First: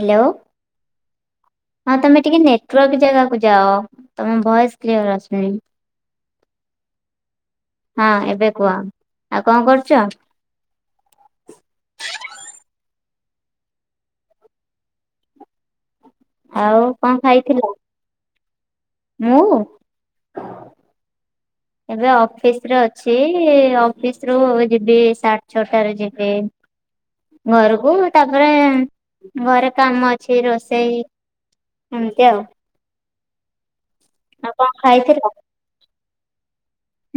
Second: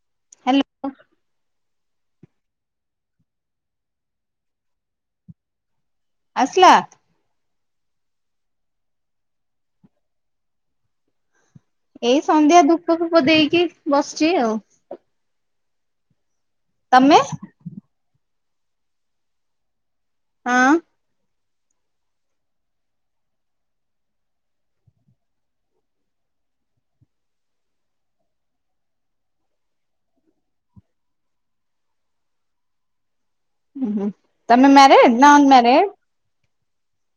Hello hello ହଁ ତମେ ଟିକେ ନେଟୱାର୍କ ଜାଗାକୁ ଯାଅ ତମ ଭଏସ କ୍ଲିୟର ଆସୁନି। ଆସିଲା। ହଁ ଏବେ କୁହ ଆଉ କଣ କରୁଚ? ଏଇ ସନ୍ଧ୍ୟା ଧୂପ ଫୂପ ଦେଇକି ବସିଚି ଆଉ ଆଉ କଣ ତମେ ଖାଇଥିଲ ମୁଁ? ହଁ। ଏବେ ଅଫିସରେ ଅଛି ଅଫିସରୁ ଯିବି ସାଡେ ଛଅଟାରେ ଯିବି। ଘରକୁ ତାପରେ ଘରେ କାମ ଅଛି ରୋଷେଇ ଏମିତି ଆଉ ହୁଁ ଆଉ କଣ ତମେ ଖାଇଥିଲ? ମ୍ୟାରେଡନା ଅନମ୍ୟାରେଡ।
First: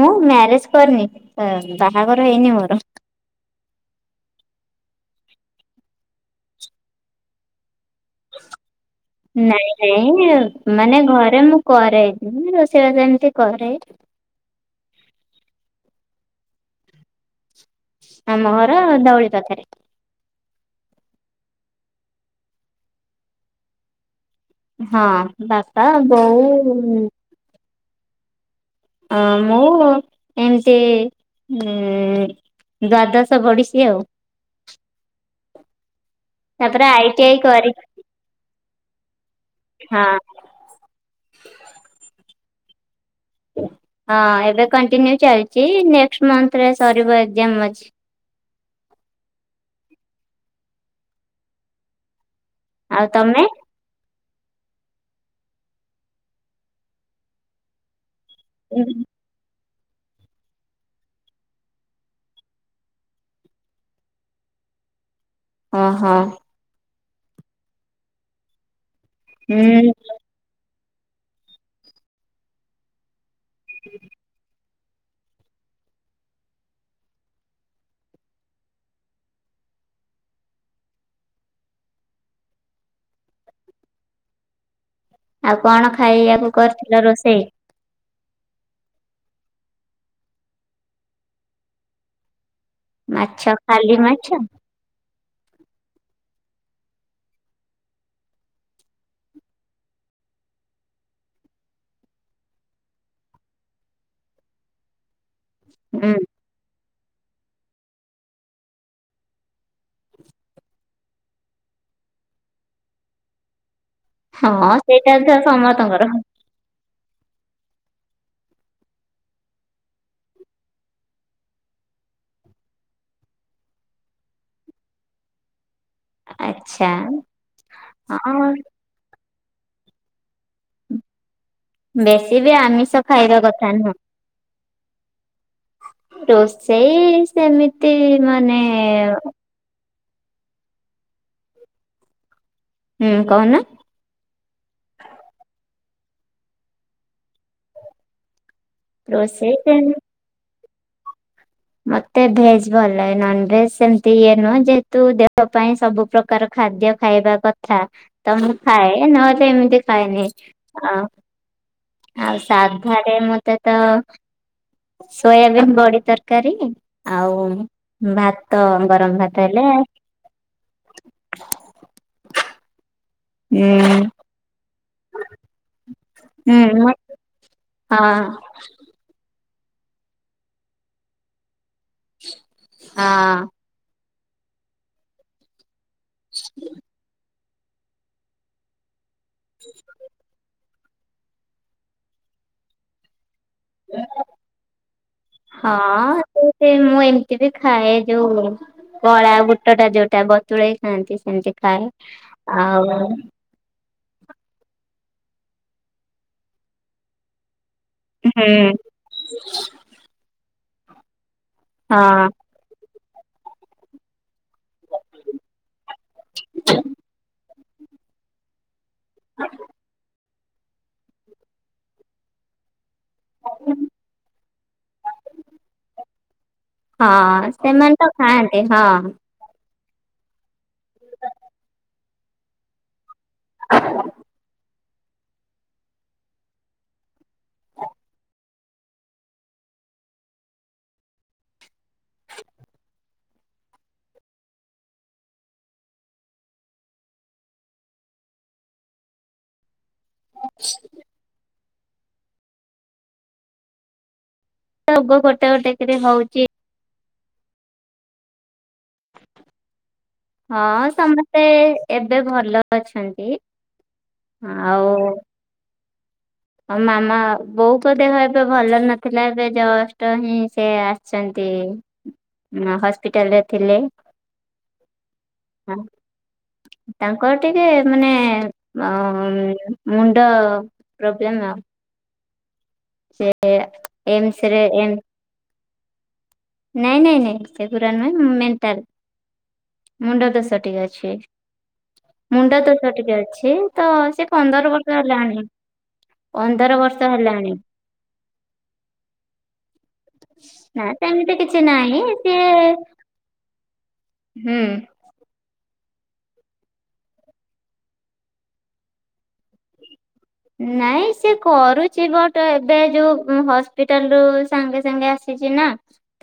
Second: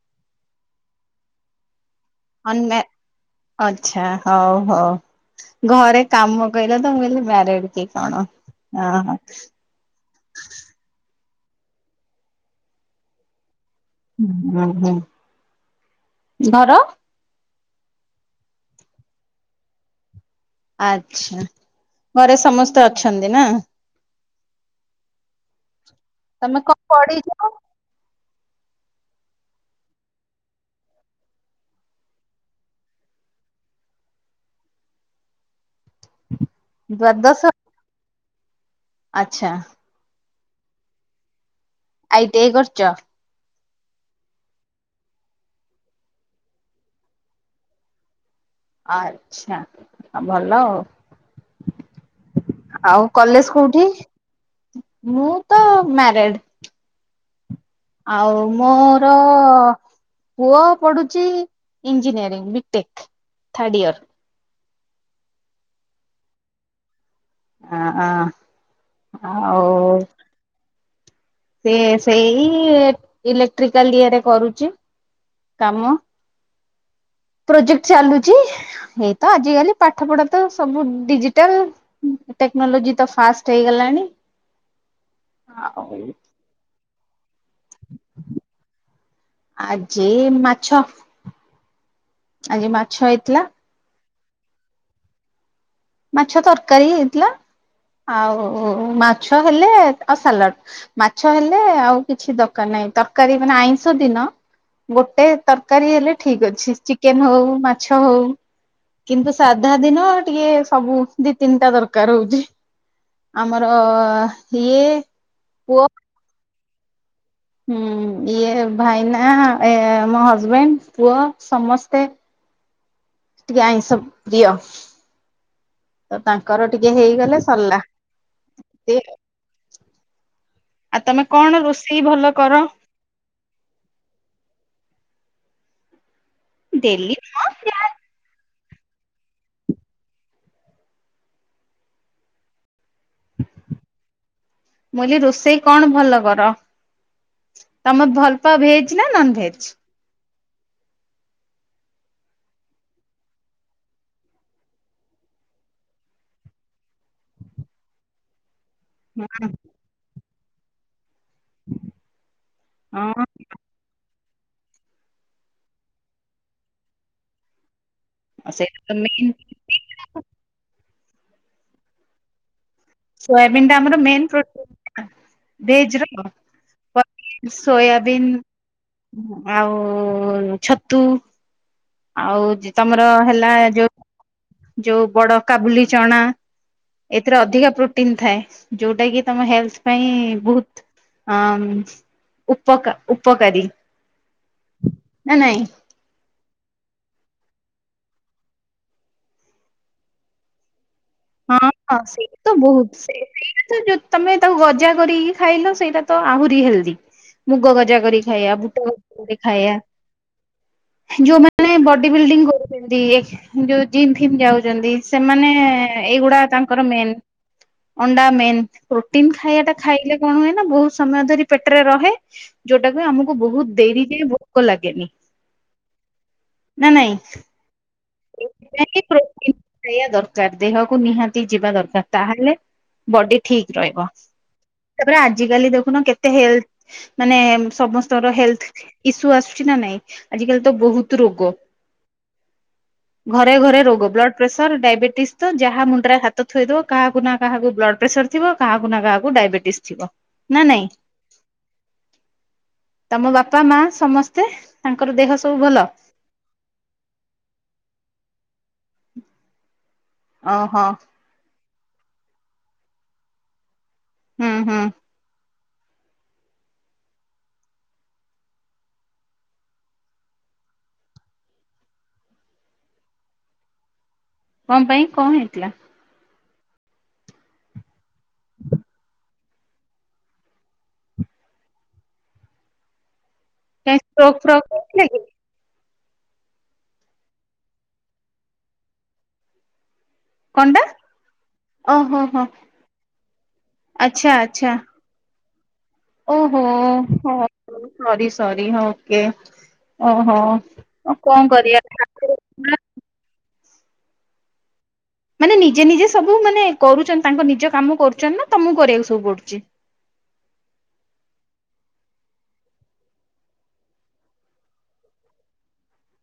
ମୁଁ ମ୍ୟାରେଜ କରିନି ବାହାଘର ହେଇନି ମୋର। ଅଚ୍ଛା ହଉ ହଉ ଘରେ କାମ କହିଲତ ମୁଁ କଇଲି ମ୍ୟାରେଡ କି କଣ ଅହ। ନାଇଁ ନାଇଁ ଅଁ ମାନେ ଘରେ ମୁଁ କରେ ରୋଷେଇବାସ ଏମିତି କରେ। [unintelligible] ହୁଁ ଘର ଆମ ଘର ଧଉଳି ପାଖେରେ ଆଚ୍ଛା ଘରେ ସମସ୍ତେ ଅଛନ୍ତି ନା? ହଁ ବାପା ବୋଉ ତମେ କଣ ପଢିଛ ଅ ମୁଁ ଏମତି ଉ ଦ୍ଵାଦଶ ପଢିଛି ଆଉ। ତାପରେ ଆଇ ଟି ଆଇ ଦ୍ଵାଦଶ କରିି ଆଚ୍ଛା। ହଁ। ଆଇ ଟି ଆଇ କରୁଛ? ହଁ ଏବେ କଣ୍ଟିନ୍ୟୁ ଚାଲିଛି ନେକ୍ସଟ୍ ମନ୍ଥରେ ସରିବ ଏକ୍ଜାମ ଅଛି। ଆଚ୍ଛା ଆ ଭଲ ଆଉ। ଆଉ କଲେଜ କୋଉଠି? ମୁଁ ତ ମ୍ୟାରେଡ୍ ଆଉ ମୋର ଓ ପୁଅ ପଢୁଚି ଇଞ୍ଜିନିୟରିଂ ବିଟେକ୍ ଥାର୍ଡ ଇୟର। ହଁ ହଁ ହ ହ ଆଉ ହୁଁ ସିଏ ସେଇ ଇଲେକ୍ଟ୍ରିକାଲ ଇଏ ରେ କରୁଚି କାମ। ପ୍ରୋଜେକ୍ଟ ଚାଲୁଚି ଏଇତ ଆଜିକାଲି ପାଠ ପଢା ତ ସବୁ ଡିଜିଟାଲ୍। ଟେକ୍ନୋଲୋଜି ତ ଫାଷ୍ଟ ହେଇଗଲାଣି। ଆଉ କଣ ଖାଇ ଆକୁ କରିଥିଲ ରୋଷେଇ? ଆଜି ମାଛ। ଆଜି ମା ମାଛ ଖାଲି ମାଛ? ମାଛ ତରକାରୀ ହେଇଥିଲା। ଆଉ ମାଛ ହେଲେ ଆଉ ସାଲାଡ଼। ମାଛ ହେଲେ ଆଉ କିଛି ଦରକାର ନାହିଁ ତରକାରୀ ମାନେ ଆଇଁଷ ଦିନ ଗୋଟେ ତରକାରୀ ହୁଁ ହେଲେ ଠିକ୍ ଅଛି ଚି ଚିକେନ ହଉ ମାଛ ହଉ କିନ୍ତୁ ସାଧା ଦିନ ଟିକେ ସବୁ ଦି ତିନିଟା ଦରକାର ହଉଛି ଆମର ହଁ ଇଏ ସେଇଟା ତ ପୁଅ ସମସ୍ତଙ୍କର ହୁଁ ଇଏ ଭାଇନା ଏ ମୋ ହଜବେଣ୍ଡ ପୁଅ ସମସ୍ତେ ଟିକେ ଆଇଁସ ପ୍ରିୟ। ତ ତାଙ୍କର ଆଚ୍ଛା ଟିକେ ହେଇଗଲେ ସରିଲା। ହଁ ଆଉ ତମେ କଣ ରୋଷ ବେଶୀ ବି ଆମିଷ ଖାଇବା କଥା ନୁହଁ ରୋସ ଡେଲି ସେଇ ନୁହଁ ମୁଁ ସେମିତି ମାନେ ହୁଁ କହୁନ। ମୁ କଇଲି ରୋଷେଇ କଣ ଭଲ କର? ତମେ ଭଲ ପା ଭେଜ ନା ନନ ରୋଷେଇ ଭେଜ କେନ ମତେ ଭେଜ ଭଲ ଲାଗେ ନନ ଭେଜ ସେମିତି ଇଏ ନୁହଁ ଯେହେତୁ ଦେହ ପାଇଁ ସବୁ ପ୍ରକାର ପ୍ରକାର ଖାଦ୍ୟ ଖାଇବା କଥା ତ ମୁଁ ଖାଏ ନହେଲେ ଏମିତି ଖାଏନି ଆଁ। ଆଉ ସାଧାରେ ହଁ ମତେ ତ ସୋୟାବିନ୍ ବଡି ତରକାରୀ ଆଉ ଭାତ ସେଇଟା ତ ଗରମ ମେନ୍ ଭାତ ହେଲେ ଏ ସୋୟାବିନ୍ ଉଁ ଟା ଆମର ମେନ୍ ପ୍ରୋଟି ଭେଜ ର କଣ ହୁଁ ପନିର, ହଁ ସୋୟାବିନ୍ ଆଉ ଛତୁ। ଆଉ ତମର ହଁ ହେଲା ଯୋଉ ଯୋଉ ବଡ କାବୁଲି ଚଣା। ଏଥିରେ ଅଧିକା ପ୍ରୋଟିନ ଥାଏ ଯୋଉଟା କି ତମ ହେଲଥ ପାଇଁ ବହୁତ ହଁ ଉପକା ଉପକାରି। ହଁ। ସେ ସେ ମୁଁ ଏମିତି ବି ଖାଏ ଯୋଉ କଳା ବୁଟ ଟା ଯୋଉଟା ବତୁରେଇ ଖାଆନ୍ତି। ସେମିତି ହଁ ଖାଏ। ହଁ ସେଇ ତ ଆଉ ବହୁତ ସେ ସେଇଟା ତ ଯ ତମେ ତାକୁ ଗଜା କରିକି ଖାଇଲ ସେଇଟା ତ ଆହୁରି ହେଲ୍ଦି ମୁଗ ଗଜା କରି ହୁଁ ଖାଇବା ବୁଟ ଗ ଏ ଖାଇୟା ଯୋଉ ମାନେ ବଡି ହଁ ବିଲ୍ଡିଙ୍ଗ କରୁ ଛନ୍ତି ଯୋଉ ଜିମ୍ ଫିମ୍ ଯାଉଛନ୍ତି ସେମାନେ ଏଇଗୁଡା ତାଙ୍କର ମେନ୍ ଅଣ୍ଡା ମେନ୍ ପ୍ରୋଟିନ୍ ଖାଇବା ଟା ଖାଇଲେ କଣ ହୁଏ ନା ବହୁତ ସମୟ ଧରି ପେଟରେ ରହେ ଯୋଉଟାକୁ ଆମକୁ ବହୁତ ଡେରି ଯାଏ ଭୋ କ ଲାଗେନିି। ହଁ ସେମାନେ ତ ଖାଆନ୍ତି ହଁ। ସେଇୟା ଦରକାର ଦେହକୁ ନିହାତି ଯିବା ଦରକାର ତାହେଲେ ବଡି ଠିକ ରହିବ ତାପରେ ଆଜିକାଲି ଦେଖୁନ କେତେ ହେଲ୍ଥ ମାନେ ସମସ୍ତଙ୍କର ହେଲ୍ଥ ଇସୁ ଆସୁଛି ନା ନାଇଁ ଆଜି କାଲି ତ ବହୁତ ରୋଗ। ଘରେ ଘରେ ରୋଗ ବ୍ଲଡ୍ ପ୍ରେସର ଡାଇବେଟିସ୍ ଯାହା ମୁଣ୍ଡରେ ହାତ ଥୋଇଦବ କାହାକୁ ନା କାହାକୁ ବ୍ଲଡ ପ୍ରେସର ଥିବ କାହାକୁ ନା କାହାକୁ ଡାଇବେଟିସ ଥିବ। ନା ନାଇଁ ତମ ବାପା ମା ସମସ୍ତେ। ତାଙ୍କର ରୋଗ ଦେହ ଗୋଟେ ସବୁ ଗୋଟେ ଭଲ। କରି ହଉଛି। ଓହୋ ହଁ ସମସ୍ତେ ଏବେ ଭଲ ଅଛନ୍ତି ହୁଁ ହୁଁ ଆଉ। ମାମା ବୋଉଙ୍କ ଦେହ ଏବେ ଭଲ ନଥିଲା ଏବେ ଜଷ୍ଟ ହିଁ ସେ ଆ ସିଛନ୍ତି ହସ୍ପିଟାଲ ରେ ଥିଲେ। କଣ ପାଇଁ କଣ ହେଇଥିଲା? ତାଙ୍କର ଟିକେ ମାନେ ଅ ମୁଣ୍ଡ ପ୍ରୋବ୍ଲେମ୍ ଆଉ। ସେ କାଇଁ ଷ୍ଟ୍ରୋକ୍ ଏମସ ରେ ଫ୍ରୋକ୍ ଏମ ହେଇଥିଲା କି? ନାଇଁ ନାଇଁ ନାଇଁ ସେଗୁରା ନୁହେଁ ମୁ ମେଣ୍ଟାଲ ମୁଣ୍ଡ ଦୋଷ କଣଟା ଟିକେ ଅଛି। ଓହୋ ହୋ ମୁଣ୍ଡ ଦୋଷ ଟିକେ ଅଛି ତ ସେ ଆଚ୍ଛା ଆଚ୍ଛା ପନ୍ଦର ବର୍ଷ ହେଲାଣିି। ଓହୋ ପନ୍ଦର ବର୍ଷ ହୋ ହେଲାଣି। ସରି ସରି ହ ଓକେ ଓହୋ। ନା ଆଉ ସେମିତି କଣ କିଛି କରିବା ନାହିଁ ସେ ହୁଁ ମାନେ ନିଜେ ନିଜେ ସବୁ ମାନେ କହୁଛନ୍ତି। ତାଙ୍କ ନିଜ କାମ କରୁଛନ୍ତି। ନା ତମକୁ କରିବାକୁ ସବୁ ପଡୁଛି। ନାଇଁ ସେ କରୁଛି ବଟ୍ ଏବେ ଯୋଉ ହସ୍ପିଟାଲ ରୁ ସାଙ୍ଗେ ସାଙ୍ଗେ ଆସି ଛି ନା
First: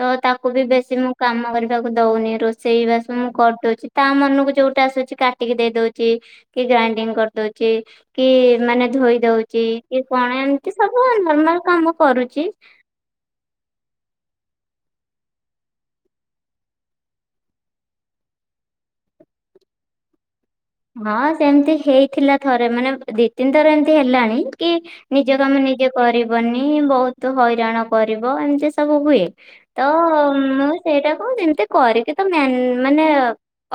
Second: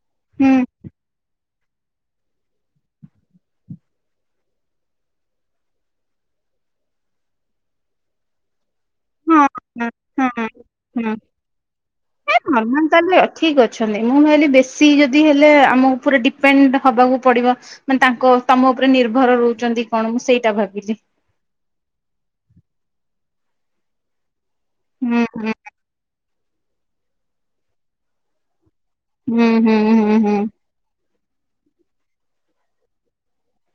ତ ତାକୁ ହୁଁ ବି ବେଶୀ ମୁଁ କାମ କରିବାକୁ ଦଉନି ରୋଷେଇ ବାସ ମୁଁ କରିଦଉଛି। ତା ମନକୁ ଯୋଉଟା ଆସୁଛି କାଟିକି ଦେଇ ଦଉଛି। କି ଗ୍ରାଇଣ୍ଡିଙ୍ଗ କରିଦଉଛି। କି ମାନେ ଧୋଇ ହଁ ଦଉଛି। ହଁ କି ହଁ କଣ ଏମିତି ସବୁ ହୁଁ ନର୍ମାଲ କାମ କରୁଛି। ନର୍ମାଲ ତାହେଲେ ଠିକ ଅଛନ୍ତି। ମୁଁ ହେଲି ବେଶୀ ଯଦି ହେଲେ ଆମ ପୁରା ଡିପେଣ୍ଡ ହବାକୁ ପଡିବ। ମାନେ ତାଙ୍କ ତମ ଉପରେ ନିର୍ଭର ରହୁଛନ୍ତି କଣ। ମୁଁ ସେଇଟା ଭାବିଲି। ହଁ ସେମିତି ହେଇଥିଲା ଥରେ ମାନେ ଦି ତିନି ଥର ଏମିତି ହେଲାଣି। କି ହୁଁ ନିଜ କାମ ନିଜେ କରିବନି। ବହୁତ ହଇରାଣ କରିବ। ଏମିତି ସବୁ ହୁଏ। ହୁଁ ହୁଁ ତ ହୁଁ ହୁଁ ମୁଁ ସେଇଟା କଣ ଏମିତି କରିକି ତ ମାନେ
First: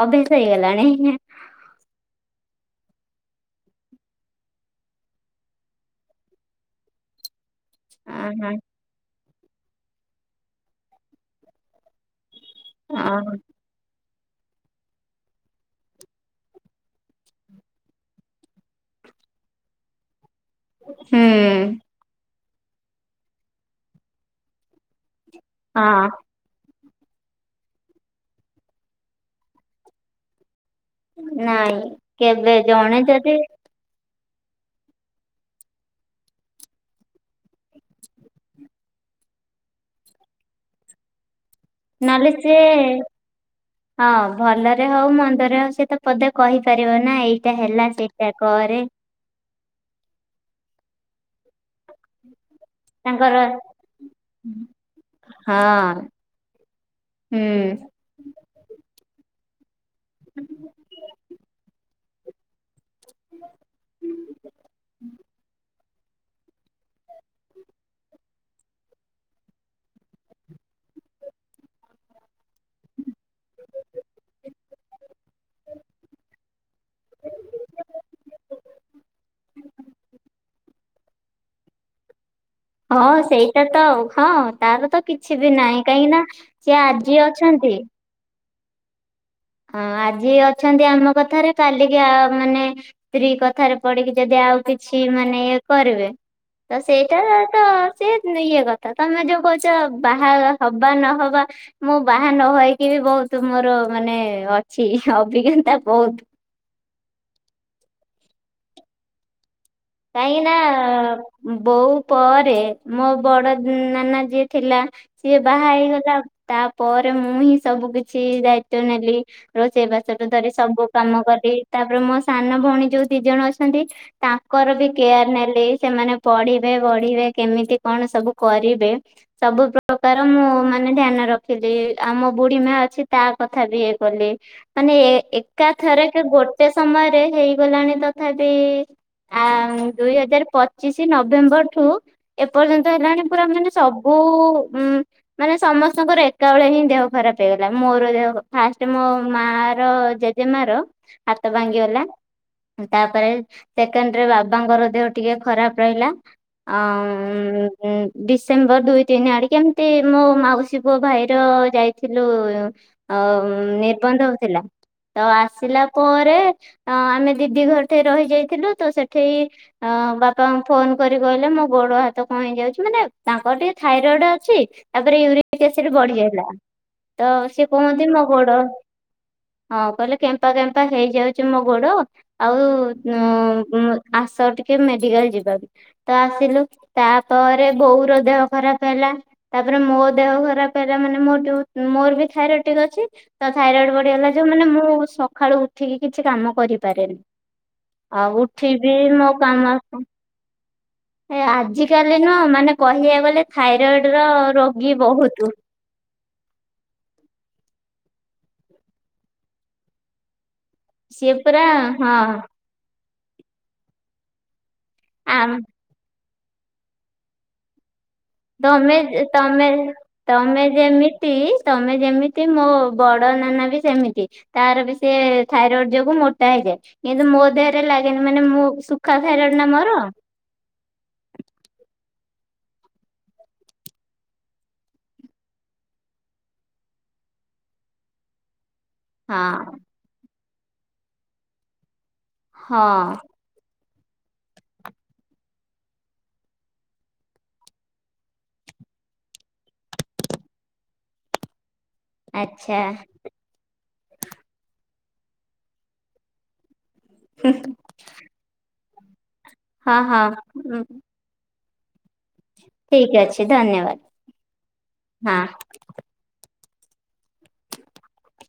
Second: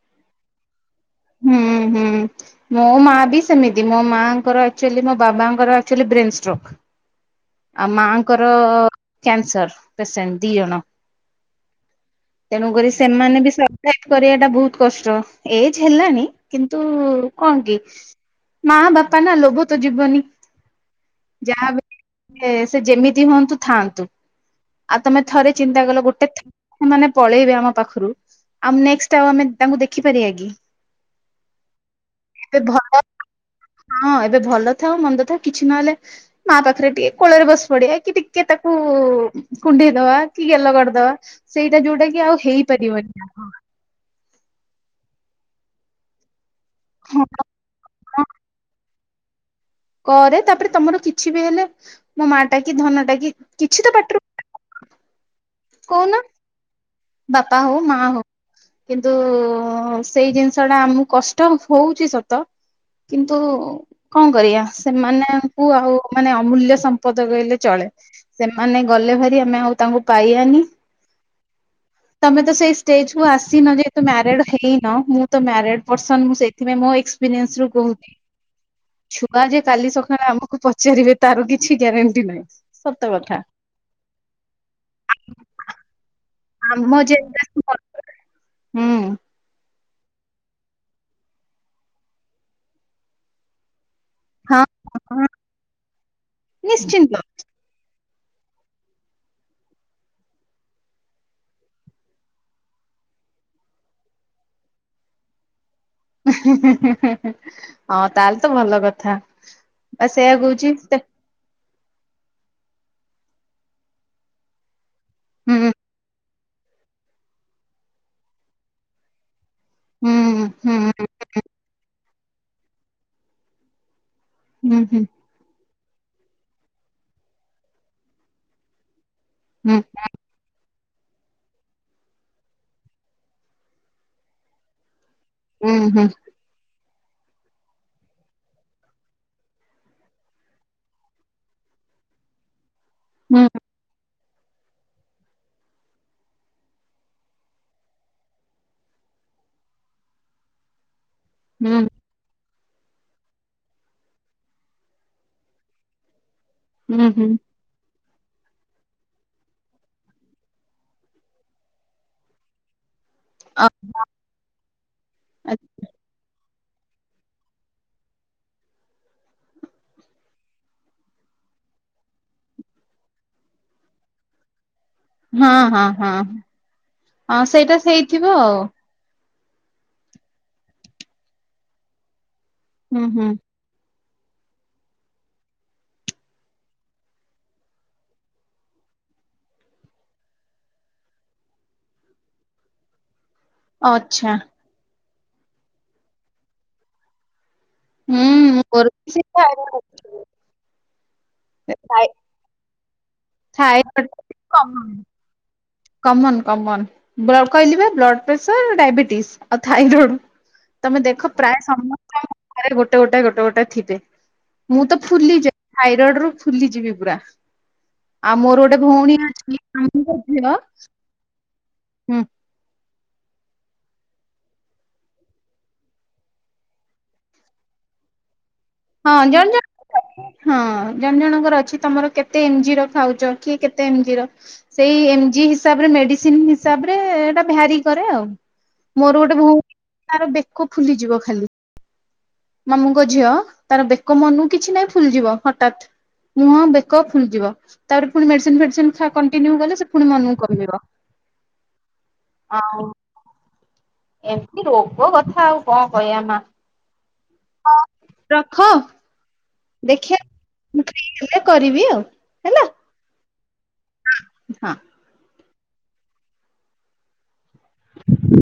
ଅଭ୍ୟାସ ହେଇଗଲାଣି। ହୁଁ ହୁଁ। ମୋ ମାଆ ବି ସେମିତି, ମୋ ମାଆଙ୍କର ଏକଚୁଏଲୀ, ମୋ ବାବାଙ୍କର ଏକଚୁଏଲୀ ବ୍ରେନ ଷ୍ଟ୍ରକ୍। [inaudible] ଆଉ ମାଆଙ୍କର ଓହୋ କ୍ୟାନସର ପେସେଣ୍ଟ ଦି ଜଣ। ତେଣୁ କରି ଓହୋ ସେମାନେ ବି ସର୍ଭେଟ କରିବା ଟା ବହୁତ କଷ୍ଟ। ଏ ହେଲାଣି କିନ୍ତୁ କଣ କି। ମାଆ ବାପା ନା ଲୋଭୋ ତ ଯିବନି। ହୁଁ। ଯାହା ବି ସେ ଯେମିତି ହୁଅନ୍ତୁ ଥାଆନ୍ତୁ। ଆଉ ତମେ ଥରେ ଚିନ୍ତା କଲ ହଁ ଗୋଟେ ସେମାନେ ପଳେଇବେ ଆମ ପାଖରୁ। ଆଉ ନେଷ୍ଟ ଆଉ ଆମେ ତାଙ୍କୁ ଦେଖିପାରିବା କି? ନାଇଁ କେବେ ଏବେ ଭଲ ଜଣେ ଯଦି ହଁ ଏବେ ଭଲ ଥାଉ ମନ୍ଦ ଥାଉ କିଛି ନହେଲେ ମାଆ ପାଖରେ ଟିକେ କୋଳରେ ବସି ପଡେ, କି ଟିକେ ତାକୁ କୁଣ୍ଡେଇ ଦେବା କି ଗେଲ କରିଦେବା ସେଇଟା ଯୋଉଟା କି ନହେଲେ ଆଉ ସିଏ ହେଇପାରିବନି। ହଁ ଭଲରେ ହଉ, ମନ୍ଦରେ ହଉ, ସେ ତ ପଦେ କହିପାରିବ ନା ହଁ ଏଇଟା ହେଲା ସେଇଟା କରେ। କରେ ତାପରେ ତମର କିଛି ବି ହେଲେ। ମୋ ମାଆଟା କି, ଧନଟା କି, ତାଙ୍କର କିଛି ତ ପାଟରୁ ହଁ। ବାପା ହୁଁ। ହଉ, ମାଆ ହଉ କିନ୍ତୁ ସେଇ ଜିନିଷ ଟା ଆମକୁ କଷ୍ଟ ହଉଛି ସତ। କିନ୍ତୁ କଣ କରିବା ସେମାନଙ୍କୁ ଆଉ ମାନେ ଅମୂଲ୍ୟ ସମ୍ପଦ କହିଲେ ଚଳେ। ସେମାନେ ଗଲେ ଭାରି ଆମେ ଆଉ ତାଙ୍କୁ ପାଇବାନି। ତମେ ତ ସେଇ ଷ୍ଟେଜକୁ ଆସିନ ଯେହେତ ମ୍ୟାରିଡ ହେଇନ ମୁଁ ତ ମ୍ୟାରିଡ ପର୍ସନ ମୁ ସେଇ ସେଥିପାଇଁ ମୋ ଏକ୍ସପେରିଏସରୁ କହୁ [inaudible] ଛୁଆ ଯେ କାଲି ସକାଳେ ଆମକୁ ପଚାରିବେ ତାର କିଛି ଗ୍ୟାରେଣ୍ଟି ନାହିଁ। ସତ ହଁ କଥା। ସେଇଟା ତ ହଁ। ତାର ତ କିଛି ବି ନାହିଁ। କାହିଁକି ନା ସିଏ ଆମ ଆଜି ଜେନେରେସନ ଅଛନ୍ତି। ହୁଁ। ହଁ ଆଜି ଅଛନ୍ତି ଆମ କଥାରେ, କାଲିକି ମାନେ ସ୍ତ୍ରୀ କଥାରେ ପଢିକି ଯଦି ଆଉ ହଁ କିଛି ହଁ ମାନେ ଇଏ କରିବେ। ତ ନିଶ୍ଚିନ୍ତ। ସେଇଟା ତ ସିଏ ଇଏ କଥା ତମେ ଯୋଉ କହୁଛ ବାହା ହବା ନହବା। ମୁଁ ବାହା ନ ହେକି ବି ବହୁତ ମୋର ମାନେ ଅଛି ଅଭିଜ୍ଞତା ବହୁତ। ହଁ ତାହେଲେ ତ ଭଲ କଥା ବା କାହିଁକି ସେଇଆ ନା କହୁଛି। ବୋଉ ପରେ ମୋ ବଡ ନାନା ଯିଏ ଥିଲା। ସିଏ ବାହା ହୁଁ ହେଇଗଲା ତାପରେ ମୁଁ ହିଁ ସବୁ କିଛି ଦାୟିତ୍ଵ ନେଲି। ରୋଷେଇ ହୁଁ ବାସନରୁୁ ଧରି ହୁଁ ସବୁ ହୁଁ କାମ କରି ତାପରେ ମୋ ସାନ ଭଉଣୀ ଯୋଉ ଦି ଜଣ ଅଛନ୍ତି। ତା ଙ୍କର ହୁଁ ବି ହୁଁ କେୟାର ନେଲି ସେମାନେ ପଢିବେ ବଢିବେ କେମିତି କଣ ସବୁ କରିବେ ସବୁ ପ୍ରକାର ମୁଁ ମାନେ ଧ୍ୟାନ ରଖିଦିଏ ଆମ ବୁଢୀ ମା ଅଛି ତା କଥା ବି ଇଏ କଲି। ମାନେ ହୁଁ ହୁଁ। ଏକାଥରେ କି ଗୋଟେ ସମୟରେ ହେଇଗଲାଣି, ତଥାପି ଆ ଦୁଇ ହଜାର ପଚିଶି ନଭେମ୍ବରଠୁ ଏପର୍ଯ୍ୟନ୍ତ ହେଲାଣି ହୁଁ ପୁରା ମାନେ ସବୁ ଉ ମାନେ ସମସ୍ତଙ୍କର ଏକାବେଳେ ହିଁ ଦେହ ଖରାପ ହେଇଗଲା। ମୋର ଦେହ ଫାଷ୍ଟ ମୋ ମା ର ଜେଜେ ମାର ହାତ ହୁଁ ଭାଙ୍ଗିଗଲା। ତାପରେ ସେକେଣ୍ଡ ରେ ବାବାଙ୍କର ଦେହ ଟିକେ ଖରାପ ରହିଲା। ହୁଁ ହୁଁ ଉ ଡିସେମ୍ବର ଦୁଇ ତିନି ଆଡ କେମିତି ମୋ ମାଉସୀ ପୁଅ ଭାଇର ଯାଇଥିଲୁ ଅ ନିର୍ବନ୍ଧ ହଉଥିଲା। ତ ଆ ଆସିଲା ପରେ ଆମେ ଦିଦି ଘର ଠ ରହିଯାଇଥିଲୁ ତ ସେଠି ଅ ବାପାଙ୍କୁ ଫୋନ କରି କହିଲେ, ମୋ ଗୋଡ଼ ହାତ କଣ ହେଇ ଯାଉଛି? ମାନେ ତାଙ୍କର ଟିକେ, ଥାଇରଏଡ ଅଛି। ତାପରେ ହଁ ୟରିକ ହଁ ଏସିଡ ହଁ ବଢି ଯାଇଥିଲା ତ ହଁ ସେ ସେଇଟା କୁହନ୍ତି, ମୋ ସେଇଥିବ ଗୋଡ। ଆଉ ହଁ, କହିଲେ, କେମ୍ପା କେମ୍ପା ହେଇଯାଉଛି ମୋ ଗୋଡ ଆଉ ହୁଁ ହୁଁ ଆସ ଟିକେ ମେଡିକାଲ ଯିବା କୁ। ତ ଆସିଲୁ ତାପରେ ବୋଉର ଦେହ ଖରାପ ହେଲା। ତାପରେ ମୋ ଦେହ ଖରାପ ହେଲା। ମାନେ ମୋର ଯୋଉ, ମୋର ବି ଥାଇରଏଡ଼ ଟିକେ ଅଛି। ତ ଥାଇରଏଡ ବଢିଗଲା ଆଚ୍ଛା ଯୋଉ ମାନେ ମୁଁ ସକାଳୁ ଉଠିକି କିଛି କାମ କରିପାରେନି। ହୁଁ ଆଉ ମୋର ଉଠିବି ବି ସେଇ ମୋ କାମ ଥାଇରଏଡ ଏ ଆଜ ଥାଇ କାଲି ନୁହ ମାନେ କହିବାକୁ ଗଲେ ଥାଇରଏଡ ର ରୋଗୀ ବହୁତ। କମନ କମନ କହିଲି ବ୍ଲଡ଼ ପ୍ରେସର ଡାଇବେଟିସ୍ ଆଉ ଥାଇରଏଡ଼। ତମେ ଦେଖ ସିଏ ପ୍ରାୟ ପୁରା ହଁ ସମସ୍ତଙ୍କ ଘରେ ଗୋଟେ ଗୋଟେ ଗୋଟେ ଗୋଟେ ଥିବେ। ମୁଁ ତ ଫୁଲି ଆମ ଯାଏ। ଥାଇରଡ ରୁ ଫୁଲିଯିବି ପୁରା ଆଉ ମୋର ଗୋଟେ ତମେ ଭଉଣୀ ଅଛି ତମେ ତମେ [inaudible] ଯେମିତି ତମେ ହୁଁ ଯେମିତି ମୋ ବଡ ନାନା ବି ସେମିତି। ତାର ବି ସେ ଥାଇରଏଡ ଯୋଗୁ ମୋଟା ହେଇଯାଏ କିନ୍ତୁ ମୋ ଦେହରେ ଲାଗେନି ମାନେ ମୁଁ ହଁ ତୁଖା ଥାଇରଏଡ଼ ଜଣେ ନା ମୋର। ଜଣ ହଁ, ଜଣେ ଜଣଙ୍କର ଅଛି ତମର କେତେ ଏମ ଜି ର ଖାଉଛ, କିଏ କେତେ ଏମ ଜି ର? ସେଇ ଏମଜି ହିସାବରେ ମେଡିସିନ ହିସାବରେ ଏଟା ଭାରି କରେ ଆଉ। ମୋର ହଁ ଗୋଟେ [inaudible] ତାର ବେକ ଫୁଲିଯିବ ଖାଲି। ମାମୁଁଙ୍କ ହଁ। ଝିଅ ତାର ବେକ ମନୁ କିଛି ନାହିଁ ଫୁଲିଯିବ ହଠାତ୍ ମୁହଁ ବେକ ଫୁଲିଯିବ। ତାପରେ, ପୁଣି ମେଡିସିନ ଫେଡିସିନ ଖିଆ କଣ୍ଟିନ୍ୟୁ କଲେ, ସେ ପୁଣି ମନକୁ କମିବ। ଆଚ୍ଛା ଆଉ ଏମିତି ରୋଗ କଥା ଆଉ କଣ କହିବା ମା? ରଖ ହଁ ହଁ ଦେଖିବା [inaudible] କରିବି ଆଉ ହେଲା। ଠିକ୍ ଅଛି ହଁ। ଧନ୍ୟବାଦ ହଁ। ହ